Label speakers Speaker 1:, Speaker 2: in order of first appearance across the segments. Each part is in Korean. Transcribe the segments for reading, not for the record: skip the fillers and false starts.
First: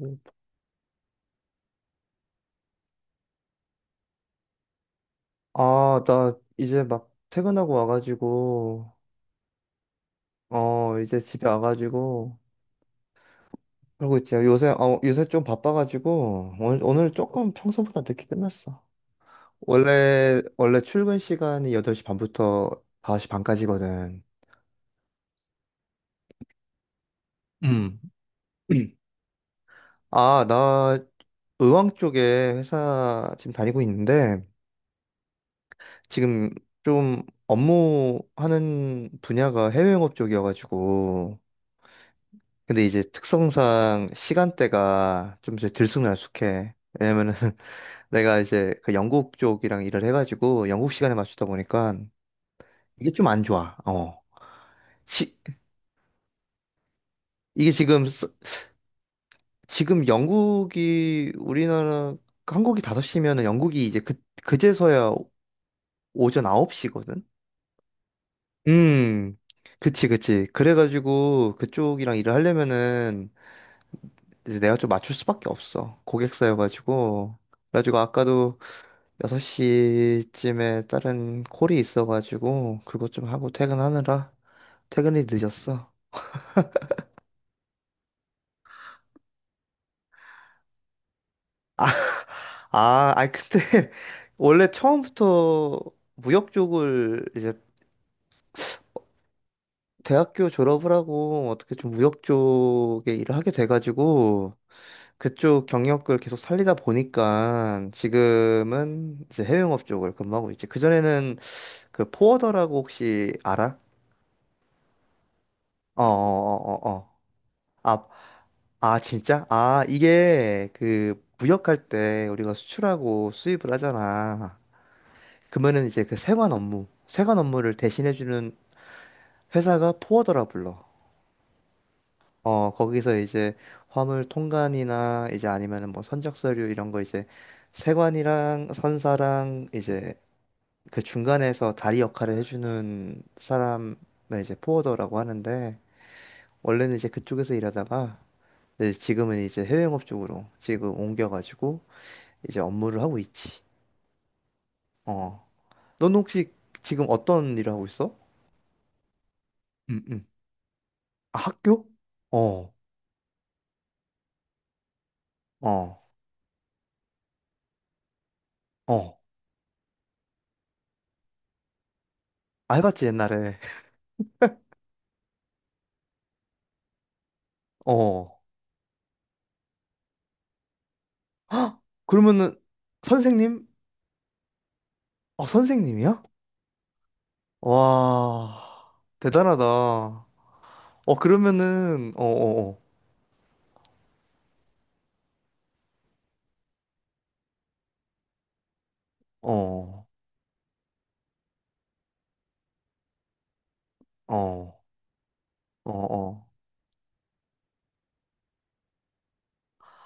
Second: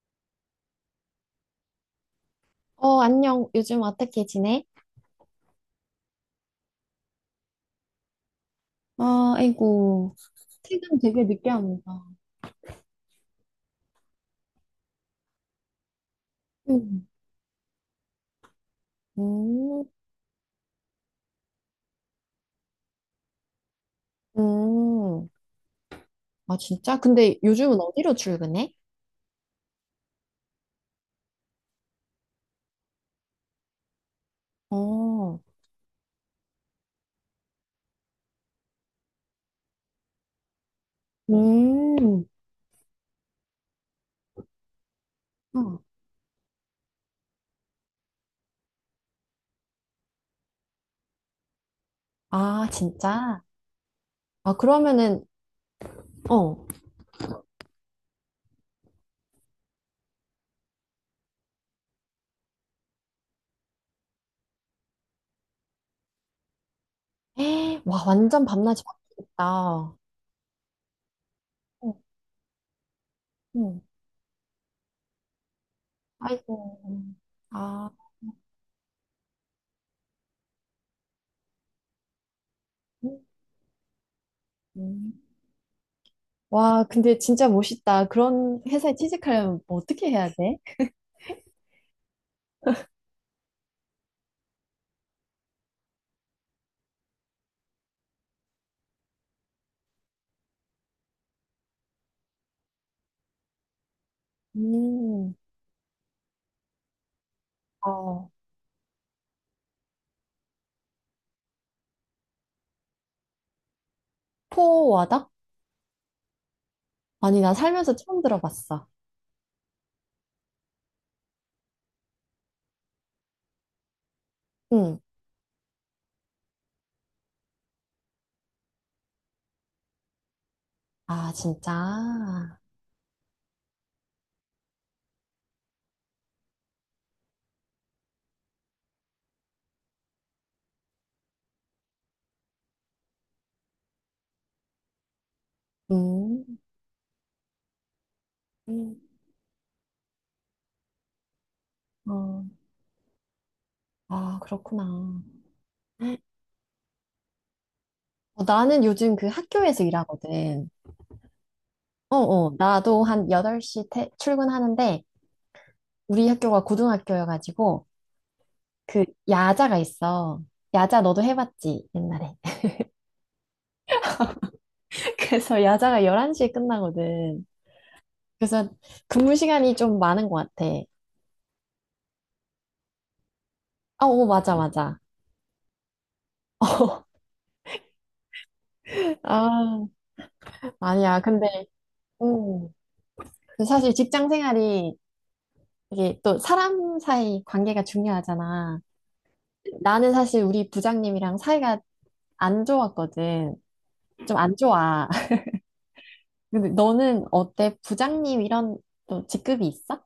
Speaker 1: 음.
Speaker 2: 어, 안녕. 요즘 어떻게 지내?
Speaker 1: 아, 나 이제 막 퇴근하고 와가지고,
Speaker 2: 아, 아이고. 퇴근
Speaker 1: 어, 이제
Speaker 2: 되게
Speaker 1: 집에
Speaker 2: 늦게 합니다.
Speaker 1: 와가지고, 그러고 있지. 요새 좀 바빠가지고, 오늘,
Speaker 2: 음.
Speaker 1: 오늘 조금 평소보다 늦게 끝났어.
Speaker 2: 음,
Speaker 1: 원래 출근 시간이 8시 반부터 5시 반까지거든.
Speaker 2: 음. 아, 진짜? 근데 요즘은
Speaker 1: 음,
Speaker 2: 어디로 출근해?
Speaker 1: 아, 나 의왕 쪽에 회사 지금 다니고 있는데,
Speaker 2: 어,
Speaker 1: 지금 좀 업무하는 분야가 해외 영업 쪽이어가지고,
Speaker 2: 음.
Speaker 1: 근데 이제 특성상 시간대가 좀 이제
Speaker 2: 어.
Speaker 1: 들쑥날쑥해. 왜냐면은 내가 이제 그 영국 쪽이랑 일을 해가지고 영국 시간에 맞추다 보니까
Speaker 2: 아,
Speaker 1: 이게 좀
Speaker 2: 진짜?
Speaker 1: 안 좋아. 어.
Speaker 2: 아, 그러면은,
Speaker 1: 시,
Speaker 2: 어.
Speaker 1: 이게 지금, 지금 영국이 우리나라, 한국이 5시면은 영국이 이제 그, 그제서야 오전 9시거든?
Speaker 2: 에 와, 완전 밤낮이
Speaker 1: 음.
Speaker 2: 바뀌겠다. 어,
Speaker 1: 그치, 그치. 그래가지고 그쪽이랑 일을 하려면은
Speaker 2: 응.
Speaker 1: 이제 내가 좀 맞출 수밖에 없어.
Speaker 2: 아이고.
Speaker 1: 고객사여가지고.
Speaker 2: 아,
Speaker 1: 그래가지고 아까도 6시쯤에 다른 콜이 있어가지고 그것
Speaker 2: 음.
Speaker 1: 좀 하고 퇴근하느라
Speaker 2: 음.
Speaker 1: 퇴근이 늦었어.
Speaker 2: 와, 근데 진짜 멋있다. 그런 회사에 취직하려면 뭐 어떻게 해야 돼?
Speaker 1: 아, 아니 근데 원래 처음부터 무역 쪽을 이제 대학교 졸업을 하고 어떻게 좀 무역 쪽에 일을 하게 돼가지고
Speaker 2: 음.
Speaker 1: 그쪽 경력을 계속 살리다 보니까
Speaker 2: 어,
Speaker 1: 지금은 이제 해외영업 쪽을 근무하고 있지. 그전에는 그 포워더라고 혹시 알아?
Speaker 2: 포워드?
Speaker 1: 어어어어 어. 어,
Speaker 2: 아니, 나
Speaker 1: 어, 어,
Speaker 2: 살면서
Speaker 1: 어. 아
Speaker 2: 처음 들어봤어.
Speaker 1: 아, 진짜? 아, 이게 그 무역할 때 우리가 수출하고 수입을 하잖아.
Speaker 2: 응.
Speaker 1: 그러면은 이제 그 세관 업무를 대신해주는 회사가 포워더라 불러.
Speaker 2: 아, 진짜?
Speaker 1: 어, 거기서 이제 화물 통관이나 이제 아니면은 뭐 선적 서류 이런 거 이제 세관이랑 선사랑 이제 그 중간에서 다리 역할을 해주는 사람을 이제 포워더라고 하는데
Speaker 2: 음.
Speaker 1: 원래는 이제 그쪽에서 일하다가 이제
Speaker 2: 음.
Speaker 1: 지금은 이제 해외 영업 쪽으로 지금 옮겨가지고
Speaker 2: 어.
Speaker 1: 이제 업무를 하고 있지.
Speaker 2: 아, 그렇구나.
Speaker 1: 어. 넌 혹시 지금 어떤 일을 하고 있어?
Speaker 2: 어, 나는 요즘 그 학교에서
Speaker 1: 응, 응.
Speaker 2: 일하거든.
Speaker 1: 아, 학교?
Speaker 2: 어, 어.
Speaker 1: 어,
Speaker 2: 나도 한 8시 출근하는데,
Speaker 1: 어,
Speaker 2: 우리 학교가 고등학교여가지고, 그
Speaker 1: 어.
Speaker 2: 야자가 있어. 야자 너도 해봤지, 옛날에.
Speaker 1: 아, 해봤지, 옛날에.
Speaker 2: 그래서 야자가 11시에 끝나거든.
Speaker 1: 어.
Speaker 2: 그래서 근무 시간이 좀 많은 것 같아.
Speaker 1: 헉! 그러면은, 선생님?
Speaker 2: 아, 오, 맞아, 맞아.
Speaker 1: 어, 선생님이야? 와, 대단하다.
Speaker 2: 아,
Speaker 1: 어,
Speaker 2: 아니야. 근데,
Speaker 1: 그러면은, 어,
Speaker 2: 음.
Speaker 1: 어,
Speaker 2: 그 사실 직장 생활이 이게 또 사람 사이 관계가 중요하잖아.
Speaker 1: 어,
Speaker 2: 나는 사실 우리 부장님이랑 사이가 안 좋았거든.
Speaker 1: 어,
Speaker 2: 좀 안
Speaker 1: 어,
Speaker 2: 좋아.
Speaker 1: 어, 어.
Speaker 2: 근데 너는 어때? 부장님 이런 또 직급이 있어?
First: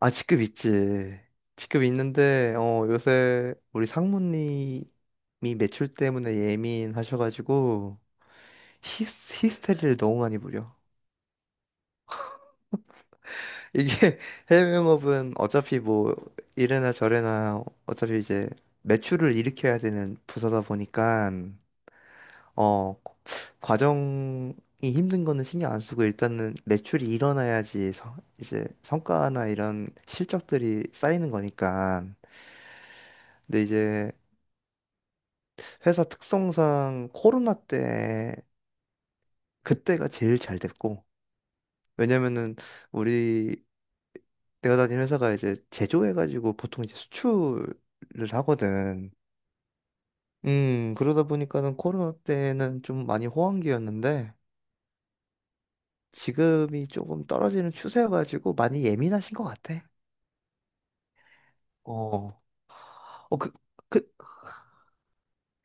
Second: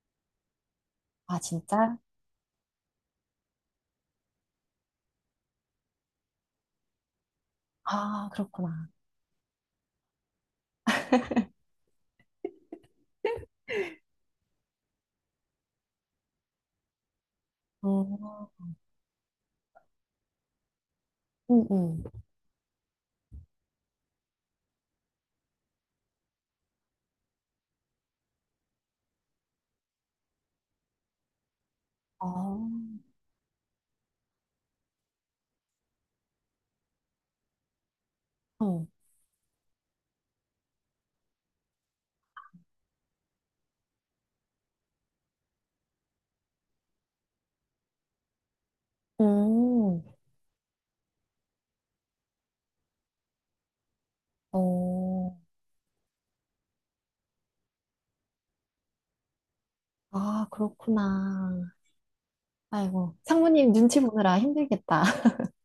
Speaker 1: 아, 직급 있지.
Speaker 2: 아,
Speaker 1: 직급
Speaker 2: 진짜?
Speaker 1: 있는데, 어, 요새 우리 상무님이 매출 때문에 예민하셔가지고,
Speaker 2: 아, 그렇구나.
Speaker 1: 히스테리를 너무 많이 부려. 이게 해외영업은 어차피 뭐 이래나 저래나 어차피 이제
Speaker 2: 어,
Speaker 1: 매출을 일으켜야 되는 부서다 보니까
Speaker 2: 응, 응.
Speaker 1: 어 과정이 힘든 거는 신경 안 쓰고 일단은 매출이 일어나야지 이제 성과나 이런 실적들이 쌓이는 거니까.
Speaker 2: 아,
Speaker 1: 근데 이제 회사 특성상 코로나 때
Speaker 2: 어,
Speaker 1: 그때가 제일 잘 됐고 왜냐면은 우리 내가 다니는 회사가 이제 제조해가지고 보통 이제 수출을 하거든.
Speaker 2: 음,
Speaker 1: 그러다 보니까는 코로나 때는 좀 많이 호황기였는데
Speaker 2: 어,
Speaker 1: 지금이 조금 떨어지는 추세여가지고 많이 예민하신 것 같아.
Speaker 2: 아, 그렇구나.
Speaker 1: 어,
Speaker 2: 아이고,
Speaker 1: 어,
Speaker 2: 상무님 눈치
Speaker 1: 그,
Speaker 2: 보느라 힘들겠다.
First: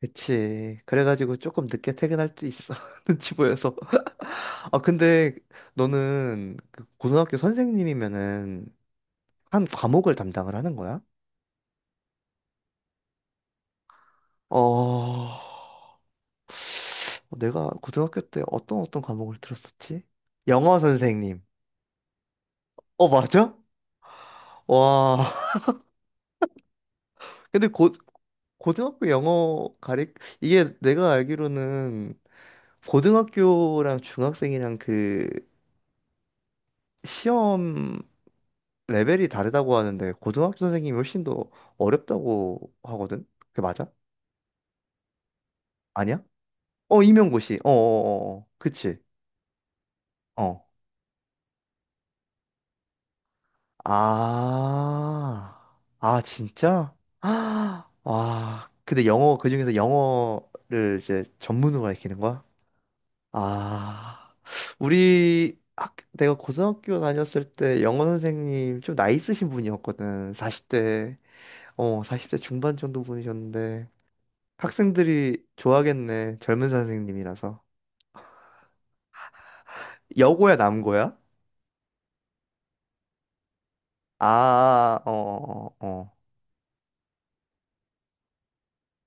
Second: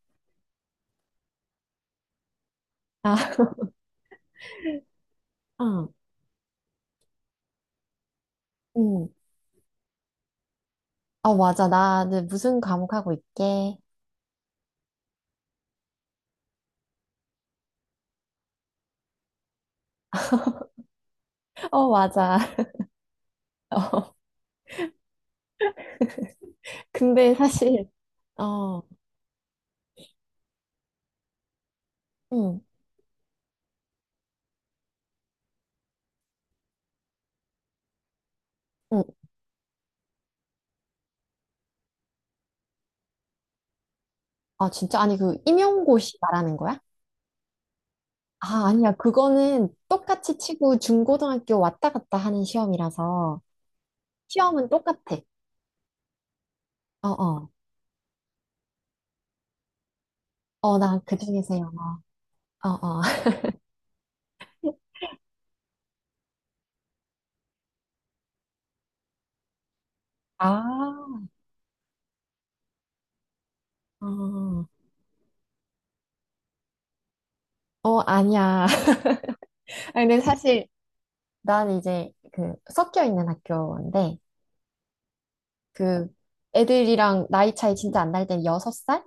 Speaker 1: 그치. 그래가지고 조금 늦게 퇴근할 수도 있어. 눈치
Speaker 2: 아,
Speaker 1: 보여서. 아, 근데
Speaker 2: 응,
Speaker 1: 너는 그 고등학교 선생님이면은
Speaker 2: 응.
Speaker 1: 한 과목을 담당을 하는 거야?
Speaker 2: 아, 맞아. 나는 무슨 과목 하고 있게?
Speaker 1: 어, 어, 내가 고등학교 때 어떤 과목을 들었었지? 영어 선생님.
Speaker 2: 어, 맞아.
Speaker 1: 어, 맞아?
Speaker 2: 어,
Speaker 1: 와.
Speaker 2: 근데
Speaker 1: 근데
Speaker 2: 사실,
Speaker 1: 고,
Speaker 2: 어,
Speaker 1: 고등학교 영어 가리, 이게 내가 알기로는
Speaker 2: 응,
Speaker 1: 고등학교랑 중학생이랑 그 시험
Speaker 2: 응.
Speaker 1: 레벨이 다르다고 하는데 고등학교 선생님이 훨씬 더 어렵다고 하거든? 그게 맞아?
Speaker 2: 아, 진짜? 아니, 그 임용고시
Speaker 1: 아니야?
Speaker 2: 말하는 거야?
Speaker 1: 어, 임용고시. 어어어어.
Speaker 2: 아, 아니야.
Speaker 1: 그치?
Speaker 2: 그거는 똑같이
Speaker 1: 어.
Speaker 2: 치고 중고등학교 왔다 갔다 하는 시험이라서 시험은 똑같아.
Speaker 1: 아, 진짜?
Speaker 2: 어, 어.
Speaker 1: 아, 와, 근데 영어, 그중에서
Speaker 2: 어, 나
Speaker 1: 영어를 이제
Speaker 2: 그중에서
Speaker 1: 전문으로
Speaker 2: 영어.
Speaker 1: 가르치는 거야?
Speaker 2: 어, 어.
Speaker 1: 아, 내가 고등학교 다녔을 때 영어 선생님 좀 나이 있으신 분이었거든. 40대,
Speaker 2: 아.
Speaker 1: 어, 40대 중반 정도 분이셨는데.
Speaker 2: 어,
Speaker 1: 학생들이 좋아하겠네. 젊은 선생님이라서.
Speaker 2: 어, 아니야. 아니, 근데
Speaker 1: 여고야,
Speaker 2: 사실
Speaker 1: 남고야?
Speaker 2: 난 이제 그 섞여 있는 학교인데
Speaker 1: 아, 아, 아. 어, 어, 어.
Speaker 2: 그
Speaker 1: 어.
Speaker 2: 애들이랑 나이 차이 진짜 안 날 땐 여섯 살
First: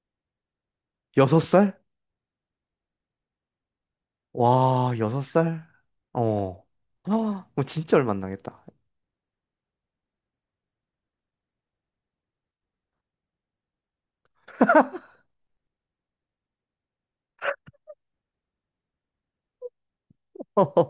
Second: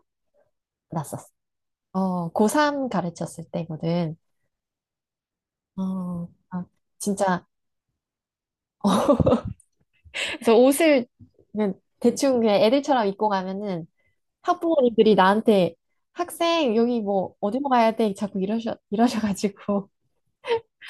Speaker 2: 났었어.
Speaker 1: 여섯 살?
Speaker 2: 어, 고3 가르쳤을 때거든.
Speaker 1: 와, 여섯 살?
Speaker 2: 어, 아,
Speaker 1: 어.
Speaker 2: 진짜.
Speaker 1: 아, 뭐 진짜 얼마 안 나겠다.
Speaker 2: 어, 그래서 옷을 그냥 대충 그냥 애들처럼 입고 가면은 학부모님들이 나한테 학생 여기 뭐 어디로 가야 돼? 자꾸 이러셔가지고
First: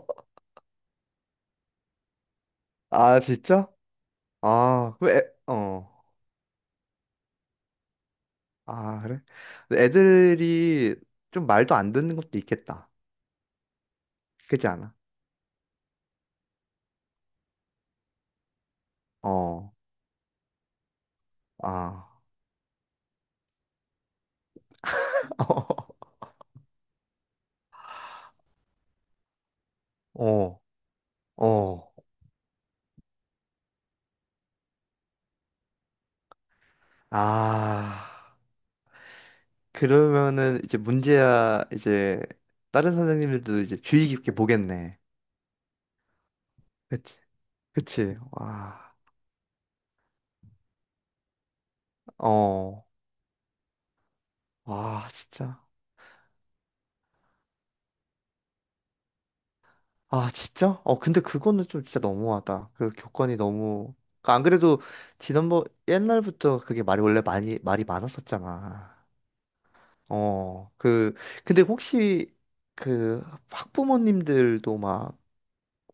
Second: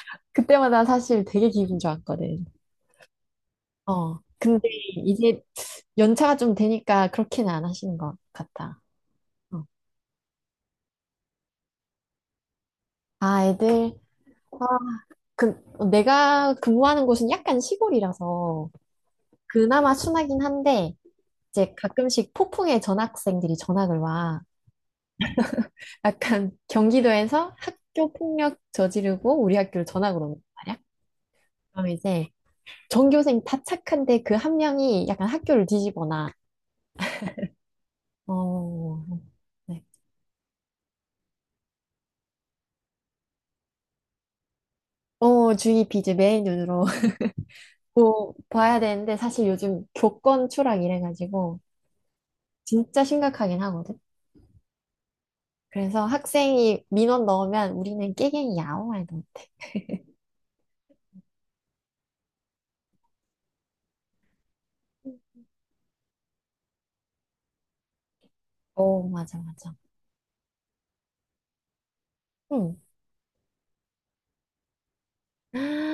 Speaker 2: 그때마다 사실 되게 기분 좋았거든.
Speaker 1: 아, 진짜?
Speaker 2: 어, 근데
Speaker 1: 아, 왜,
Speaker 2: 이제
Speaker 1: 어.
Speaker 2: 연차가 좀 되니까 그렇게는 안 하시는 것 같아.
Speaker 1: 아, 그래?
Speaker 2: 어.
Speaker 1: 근데 애들이 좀 말도 안 듣는 것도 있겠다.
Speaker 2: 아, 애들
Speaker 1: 그렇지 않아?
Speaker 2: 내가 근무하는 곳은 약간 시골이라서
Speaker 1: 어.
Speaker 2: 그나마 순하긴 한데 이제
Speaker 1: 아.
Speaker 2: 가끔씩 폭풍에 전학생들이 전학을 와. 약간 경기도에서 학교 폭력 저지르고 우리 학교를 전학을 온
Speaker 1: 어.
Speaker 2: 말이야. 그럼
Speaker 1: 어.
Speaker 2: 이제 전교생 다 착한데 그 한 명이 약간 학교를 뒤집어놔.
Speaker 1: 아.
Speaker 2: 어, 네.
Speaker 1: 그러면은 이제 문제야 이제 다른 선생님들도 이제 주의 깊게 보겠네.
Speaker 2: 어, 주의 비제 매일 눈으로
Speaker 1: 그치? 그치?
Speaker 2: 뭐 봐야
Speaker 1: 와.
Speaker 2: 되는데 사실 요즘 교권 추락 이래가지고
Speaker 1: 어.
Speaker 2: 진짜 심각하긴 하거든.
Speaker 1: 와, 진짜.
Speaker 2: 그래서 학생이 민원 넣으면 우리는 깨갱이야. 아무 말도
Speaker 1: 아, 진짜? 어, 근데 그거는 좀 진짜 너무하다. 그 교권이 너무. 그안 그래도
Speaker 2: 없고.
Speaker 1: 지난번 옛날부터 그게 말이 원래 많이 말이 많았었잖아.
Speaker 2: 어, 맞아, 맞아.
Speaker 1: 어, 그 근데 혹시
Speaker 2: 응.
Speaker 1: 그 학부모님들도 막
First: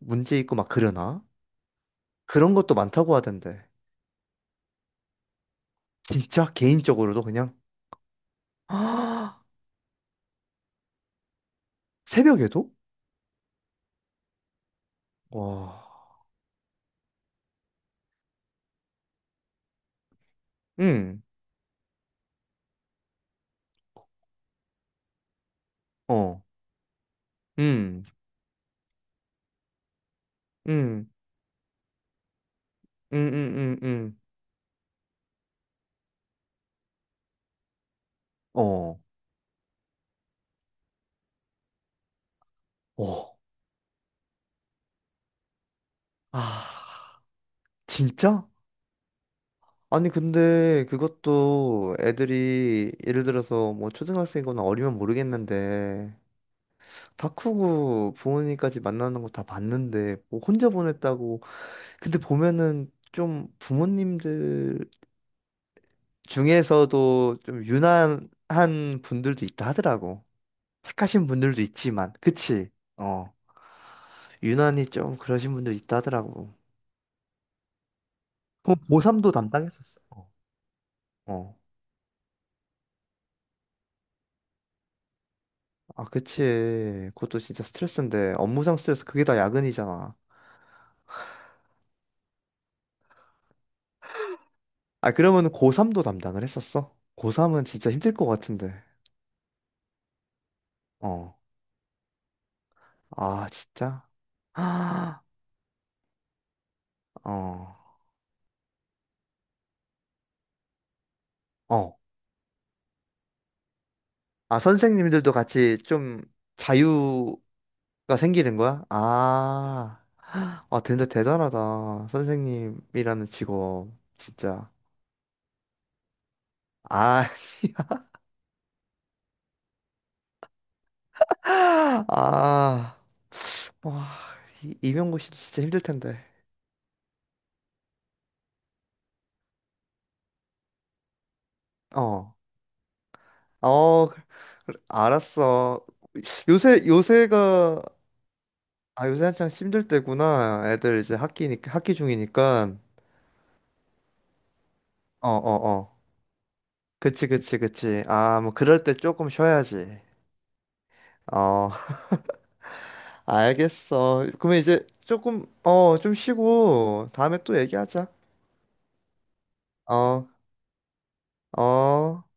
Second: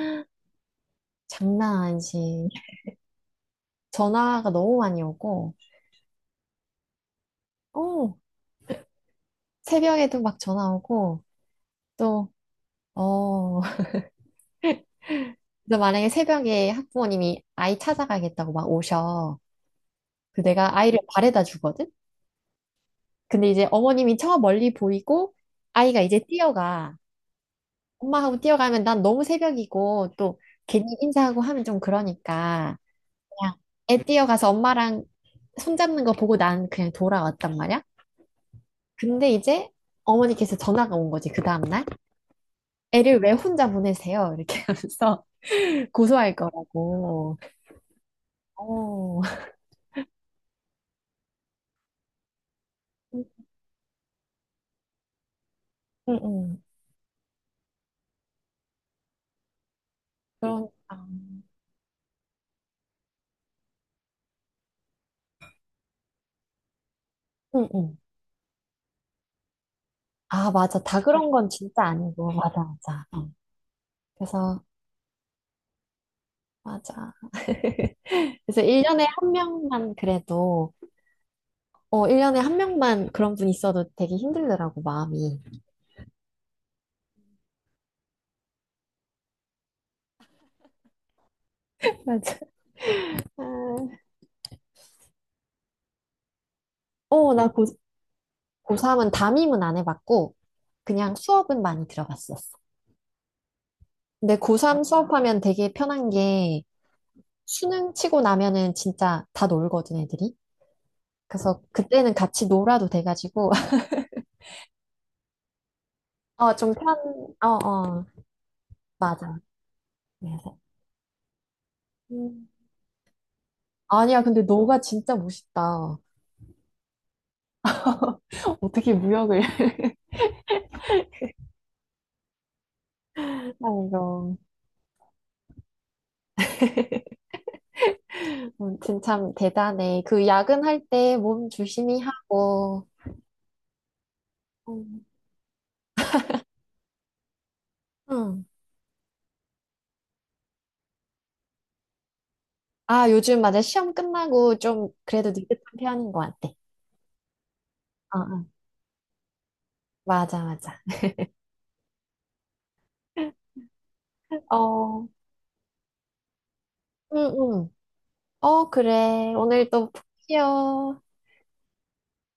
Speaker 1: 문제 있고 막 그러나?
Speaker 2: 장난 아니지.
Speaker 1: 그런 것도 많다고 하던데.
Speaker 2: 전화가 너무 많이 오고.
Speaker 1: 진짜 개인적으로도 그냥
Speaker 2: 어,
Speaker 1: 아,
Speaker 2: 새벽에도 막 전화 오고 또
Speaker 1: 새벽에도?
Speaker 2: 어, 그래서
Speaker 1: 와.
Speaker 2: 만약에 새벽에 학부모님이 아이 찾아가겠다고 막 오셔. 그 내가 아이를
Speaker 1: 음.
Speaker 2: 발에다 주거든. 근데 이제 어머님이 저 멀리 보이고 아이가 이제
Speaker 1: 어.
Speaker 2: 뛰어가.
Speaker 1: 음.
Speaker 2: 엄마 하고 뛰어가면 난 너무 새벽이고 또 괜히
Speaker 1: 음.
Speaker 2: 인사하고 하면 좀 그러니까
Speaker 1: 음.
Speaker 2: 그냥
Speaker 1: 음. 음.
Speaker 2: 애
Speaker 1: 음.
Speaker 2: 뛰어가서 엄마랑 손잡는 거 보고 난 그냥 돌아왔단 말이야.
Speaker 1: 어.
Speaker 2: 근데 이제 어머니께서 전화가 온 거지 그 다음날 애를 왜
Speaker 1: 어.
Speaker 2: 혼자 보내세요? 이렇게 하면서 고소할
Speaker 1: 아,
Speaker 2: 거라고.
Speaker 1: 진짜?
Speaker 2: 어,
Speaker 1: 아니, 근데 그것도 애들이 예를 들어서 뭐 초등학생이거나 어리면 모르겠는데
Speaker 2: 응응.
Speaker 1: 다 크고 부모님까지 만나는 거 다 봤는데 뭐
Speaker 2: 그런,
Speaker 1: 혼자
Speaker 2: 아,
Speaker 1: 보냈다고. 근데 보면은 좀 부모님들 중에서도 좀
Speaker 2: 응응.
Speaker 1: 유난한 분들도 있다 하더라고.
Speaker 2: 아, 맞아. 다 네.
Speaker 1: 착하신
Speaker 2: 그런 건
Speaker 1: 분들도
Speaker 2: 진짜
Speaker 1: 있지만,
Speaker 2: 아니고. 맞아,
Speaker 1: 그치?
Speaker 2: 맞아. 어.
Speaker 1: 어,
Speaker 2: 그래서,
Speaker 1: 유난히 좀 그러신 분들 있다 하더라고.
Speaker 2: 맞아. 그래서
Speaker 1: 그럼 고
Speaker 2: 1년에 한
Speaker 1: 도
Speaker 2: 명만
Speaker 1: 담당했었어. 어.
Speaker 2: 그래도,
Speaker 1: 어.
Speaker 2: 어, 1년에 한 명만 그런 분 있어도 되게 힘들더라고, 마음이.
Speaker 1: 아, 그치. 그것도 진짜 스트레스인데, 업무상 스트레스 그게 다 야근이잖아.
Speaker 2: 맞아. 아,
Speaker 1: 아, 그러면 고3도 담당을 했었어?
Speaker 2: 어, 나
Speaker 1: 고3은 진짜 힘들 것 같은데.
Speaker 2: 고3은 담임은 안 해봤고, 그냥
Speaker 1: 어.
Speaker 2: 수업은 많이 들어봤었어.
Speaker 1: 아, 진짜?
Speaker 2: 근데 고3
Speaker 1: 아,
Speaker 2: 수업하면 되게 편한 게,
Speaker 1: 어.
Speaker 2: 수능 치고 나면은 진짜 다 놀거든, 애들이. 그래서
Speaker 1: 어.
Speaker 2: 그때는 같이 놀아도 돼가지고,
Speaker 1: 아, 선생님들도 같이 좀
Speaker 2: 어, 어,
Speaker 1: 자유가
Speaker 2: 어,
Speaker 1: 생기는 거야?
Speaker 2: 맞아.
Speaker 1: 아.
Speaker 2: 그래서.
Speaker 1: 아, 근데 대단하다.
Speaker 2: 음.
Speaker 1: 선생님이라는 직업.
Speaker 2: 아니야, 근데
Speaker 1: 진짜.
Speaker 2: 너가 진짜 멋있다.
Speaker 1: 아,
Speaker 2: 어떻게 무역을.
Speaker 1: 아. 와,
Speaker 2: 아이고,
Speaker 1: 이명고 씨도 진짜 힘들 텐데.
Speaker 2: 진짜 참 대단해. 그 야근할 때 몸 조심히
Speaker 1: 어.
Speaker 2: 하고.
Speaker 1: 어, 그래,
Speaker 2: 음.
Speaker 1: 알았어. 요새가
Speaker 2: 응.
Speaker 1: 아 요새 한창 힘들 때구나. 애들 이제 학기니까 학기 중이니까.
Speaker 2: 아, 요즘 맞아. 시험 끝나고 좀
Speaker 1: 어,
Speaker 2: 그래도 느긋한
Speaker 1: 어, 어.
Speaker 2: 편인 것 같아.
Speaker 1: 그치, 그치, 그치.
Speaker 2: 어,
Speaker 1: 아,
Speaker 2: 어.
Speaker 1: 뭐 그럴 때 조금 쉬어야지.
Speaker 2: 맞아, 맞아.
Speaker 1: 어, 알겠어. 그러면 이제
Speaker 2: 어,
Speaker 1: 조금 어, 좀 쉬고
Speaker 2: 응,
Speaker 1: 다음에 또
Speaker 2: 응.
Speaker 1: 얘기하자.
Speaker 2: 어, 그래. 오늘 또 푹
Speaker 1: 어,
Speaker 2: 쉬어.
Speaker 1: 어.